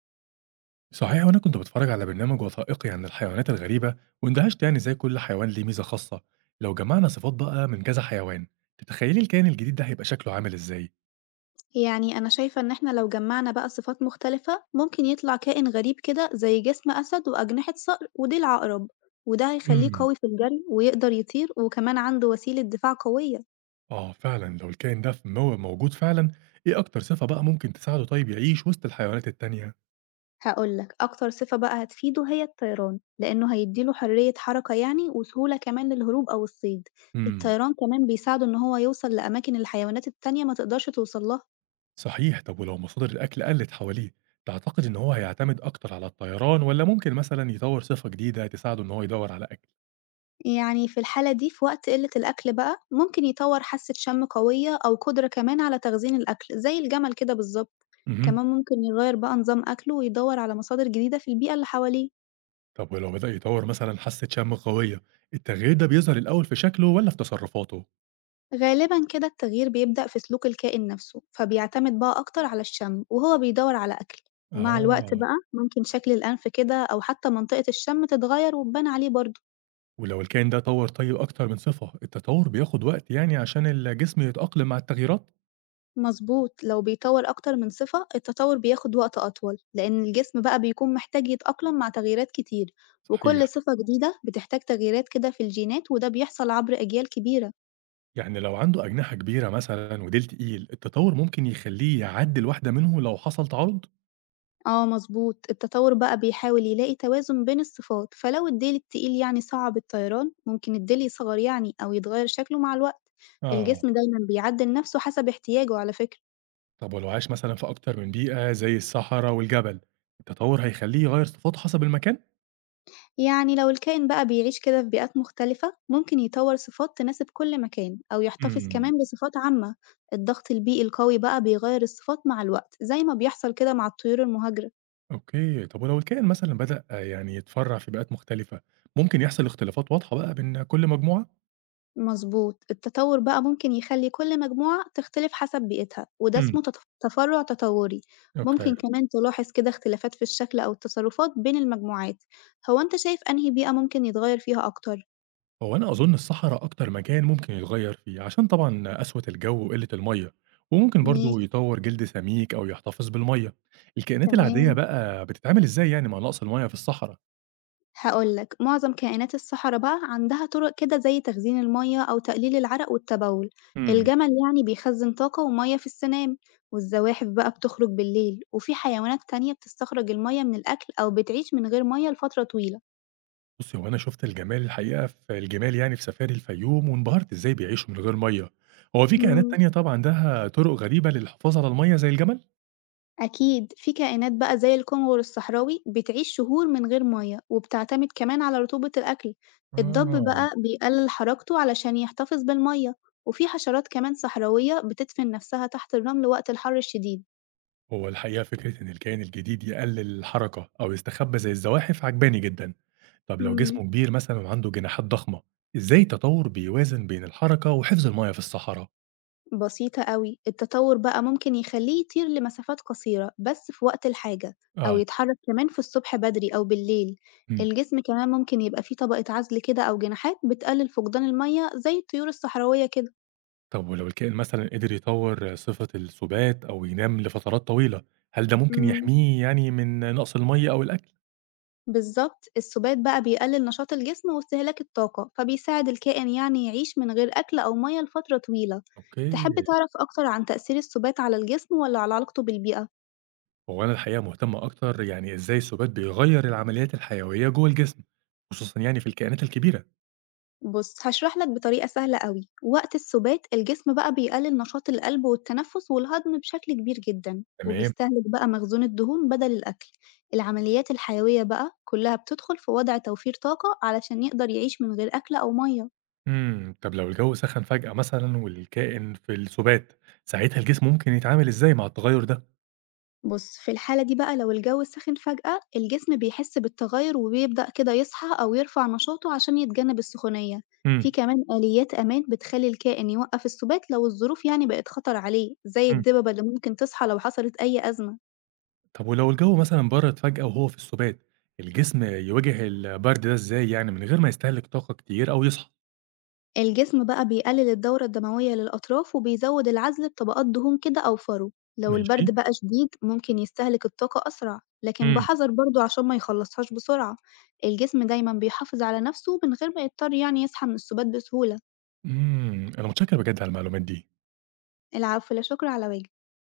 صحيح، وأنا كنت باتفرج على برنامج وثائقي عن الحيوانات الغريبة واندهشت يعني إزاي كل حيوان ليه ميزة خاصة. لو جمعنا صفات بقى من كذا حيوان، تتخيلي الكائن الجديد ده هيبقى شكله عامل إزاي؟ يعني أنا شايفة إن إحنا لو جمعنا بقى صفات مختلفة ممكن يطلع كائن غريب كده زي جسم أسد وأجنحة صقر وديل عقرب، وده هيخليه امم قوي في الجري ويقدر يطير وكمان عنده وسيلة دفاع قوية. آه فعلا، لو الكائن ده موجود فعلا، إيه أكتر صفة بقى ممكن تساعده طيب يعيش وسط الحيوانات التانية؟ هقولك أكتر صفة بقى هتفيده هي الطيران، لأنه هيديله حرية حركة يعني وسهولة كمان للهروب أو الصيد. امم الطيران كمان بيساعده إن هو يوصل لأماكن الحيوانات التانية ما تقدرش توصلها. صحيح. طب ولو مصادر الأكل قلت حواليه، تعتقد إن هو هيعتمد أكتر على الطيران ولا ممكن مثلا يطور صفة جديدة تساعده إن هو يدور على أكل؟ يعني في الحالة دي في وقت قلة الأكل بقى ممكن يطور حاسة شم قوية أو قدرة كمان على تخزين الأكل زي الجمل كده بالظبط. امم كمان ممكن يغير بقى نظام أكله ويدور على مصادر جديدة في البيئة اللي حواليه. طب ولو بدأ يطوّر مثلًا حاسة شم قوية، التغيير ده بيظهر الأول في شكله والّا في تصرفاته؟ غالبا كده التغيير بيبدأ في سلوك الكائن نفسه، فبيعتمد بقى أكتر على الشم وهو بيدور على أكل. ومع الوقت آه. بقى ممكن شكل الأنف كده أو حتى منطقة الشم تتغير وتبان عليه برضه. ولو الكائن ده طوّر طيب أكتر من صفة، التطوّر بياخد وقت يعني عشان الجسم يتأقلم مع التغييرات؟ مضبوط، لو بيطوّر أكتر من صفة التطوّر بياخد وقت أطول، لإن الجسم بقى بيكون محتاج يتأقلم مع تغييرات كتير، وكل صحيح. صفة جديدة بتحتاج تغييرات كده في الجينات، وده بيحصل عبر أجيال كبيرة. يعني لو عنده أجنحة كبيرة مثلًا وديل تقيل، التطوّر ممكن يخلّيه يعدِّل واحدة منهم لو حصل تعارض؟ آه مضبوط، التطوّر بقى بيحاول يلاقي توازن بين الصفات، فلو الديل التقيل يعني صعب الطيران ممكن الديل يصغر يعني أو يتغير شكله مع الوقت. آه. الجسم دايمًا بيعدّل نفسه حسب احتياجه على فكرة. طب ولو عاش مثلًا في أكتر من بيئة زي الصحرا والجبل، التطوّر هيخلّيه يغيّر صفاته حسب المكان؟ يعني لو الكائن بقى بيعيش كده في بيئات مختلفة ممكن يطور صفات تناسب كل مكان أو يحتفظ كمان إمم. بصفات عامة. الضغط البيئي القوي بقى بيغير الصفات مع الوقت زي ما بيحصل كده مع الطيور المهاجرة. أوكي، طب ولو الكائن مثلًا بدأ يعني يتفرّع في بيئات مختلفة، ممكن يحصل اختلافات واضحة بقى بين كل مجموعة؟ مظبوط، التطور بقى ممكن يخلي كل مجموعة تختلف حسب بيئتها، وده إمم. اسمه تفرع تطوري. أوكي. ممكن كمان تلاحظ كده اختلافات في الشكل أو التصرفات بين المجموعات. هو أنت شايف أنهي بيئة ممكن يتغير فيها أكتر؟ هو أنا أظن الصحرا أكتر مكان ممكن يتغيّر فيه، عشان طبعًا قسوة الجو وقلة المَيّة، وممكن ماشي. برضه يطوّر جلد سميك أو يحتفظ بالمَيّة. الكائنات العادية تمام. بقى بتتعامل إزاي يعني مع نقص المَيّة في الصحرا؟ هاقول لك، معظم كائنات الصحرا بقى عندها طرق كده زي تخزين المَيّة أو تقليل العرق والتبول. إمم. الجمل يعني بيخزن طاقة ومَيّة في السنام، والزواحف بقى بتخرج بالليل، وفي حيوانات تانية بتستخرج المَيّة من الأكل أو بتعيش من غير مَيّة لفترة طويلة. بُصّي، هو أنا شُفت الجمال الحقيقة في الجمال يعني في سفاري الفيوم، وانبهرت إزاي بيعيشوا من غير مَيّة. هو في كائنات إمم، تانية طبعًا عندها طرق غريبة للحفاظ على المَيّة زي الجمل؟ أكيد في كائنات بقى زي الكنغر الصحراوي بتعيش شهور من غير مَيّة، وبتعتمد كمان على رطوبة الأكل. الضب آه. بقى بيقلل حركته علشان يحتفظ بالمَيّة، وفي حشرات كمان صحراوية بتدفن نفسها تحت الرمل وقت الحر الشديد. هو الحقيقة فكرة إن الكائن الجديد يقلل الحركة أو يستخبى زي الزواحف عجباني جدا، طب لو إمم، جسمه كبير مثلا وعنده جناحات ضخمة، إزاي التطور بيوازن بين الحركة وحفظ المياه في الصحراء؟ بسيطة أوي، التطوّر بقى ممكن يخلّيه يطير لمسافات قصيرة بس في وقت الحاجة، أو آه. يتحرك كمان في الصبح بدري أو بالليل. مم. الجسم كمان ممكن يبقى فيه طبقة عزل كده أو جناحات بتقلل فقدان المَيّة زي الطيور الصحراوية كده. طب ولو الكائن مثلا قدر يطور صفة السبات أو ينام لفترات طويلة، هل ده ممكن إمم، يحميه يعني من نقص المية أو الأكل؟ بالضبط، السُبات بقى بيقلل نشاط الجسم واستهلاك الطاقة، فبيساعد الكائن يعني يعيش من غير أكل أو مَيّة لفترة طويلة. تحب أوكي. تعرف أكتر عن تأثير السُبات على الجسم والّا على علاقته بالبيئة؟ هو أنا الحقيقة مهتم أكتر يعني إزاي السبات بيغير العمليات الحيوية جوه الجسم، خصوصا يعني في الكائنات الكبيرة. بُص، هاشرح لك بطريقة سهلة أوي، وقت السُبات الجسم بقى بيقلل نشاط القلب والتنفس والهضم بشكل كبير جدًا، تمام. وبيستهلك بقى مخزون الدهون بدل الأكل. العمليات الحيوية بقى كلها بتدخل في وضع توفير طاقة علشان يقدر يعيش من غير أكل أو مَيّة. إمم، طب لو الجو سخن فجأة مثلًا والكائن في السُبات، ساعتها الجسم ممكن يتعامل إزاي مع التغيُّر ده؟ بُص، في الحالة دي بقى لو الجو سخن فجأة، الجسم بيحس بالتغير وبيبدأ كده يصحى أو يرفع نشاطه عشان يتجنب السخونية. في إمم. كمان آليات أمان بتخلي الكائن يوقف السبات لو الظروف يعني بقت خطر عليه، زي إمم، الدببة اللي ممكن تصحى لو حصلت أي أزمة. طب ولو الجو مثلًا برد فجأة وهو في السُبات، الجسم يواجه البرد ده إزاي يعني من غير ما يستهلك طاقة كتير أو يصحى؟ الجسم بقى بيقلل الدورة الدموية للأطراف وبيزود العزل بطبقات دهون كده أو فرو. لو ماشي. البرد بقى شديد ممكن يستهلك الطاقة أسرع لكن إمم. بحذر برضه عشان ما يخلصهاش بسرعة. الجسم دايما بيحافظ على نفسه من غير ما يضطر يعني يصحى من السبات بسهولة. إمم، أنا متشكر بجد على المعلومات دي. العفو، لا شكر على واجب.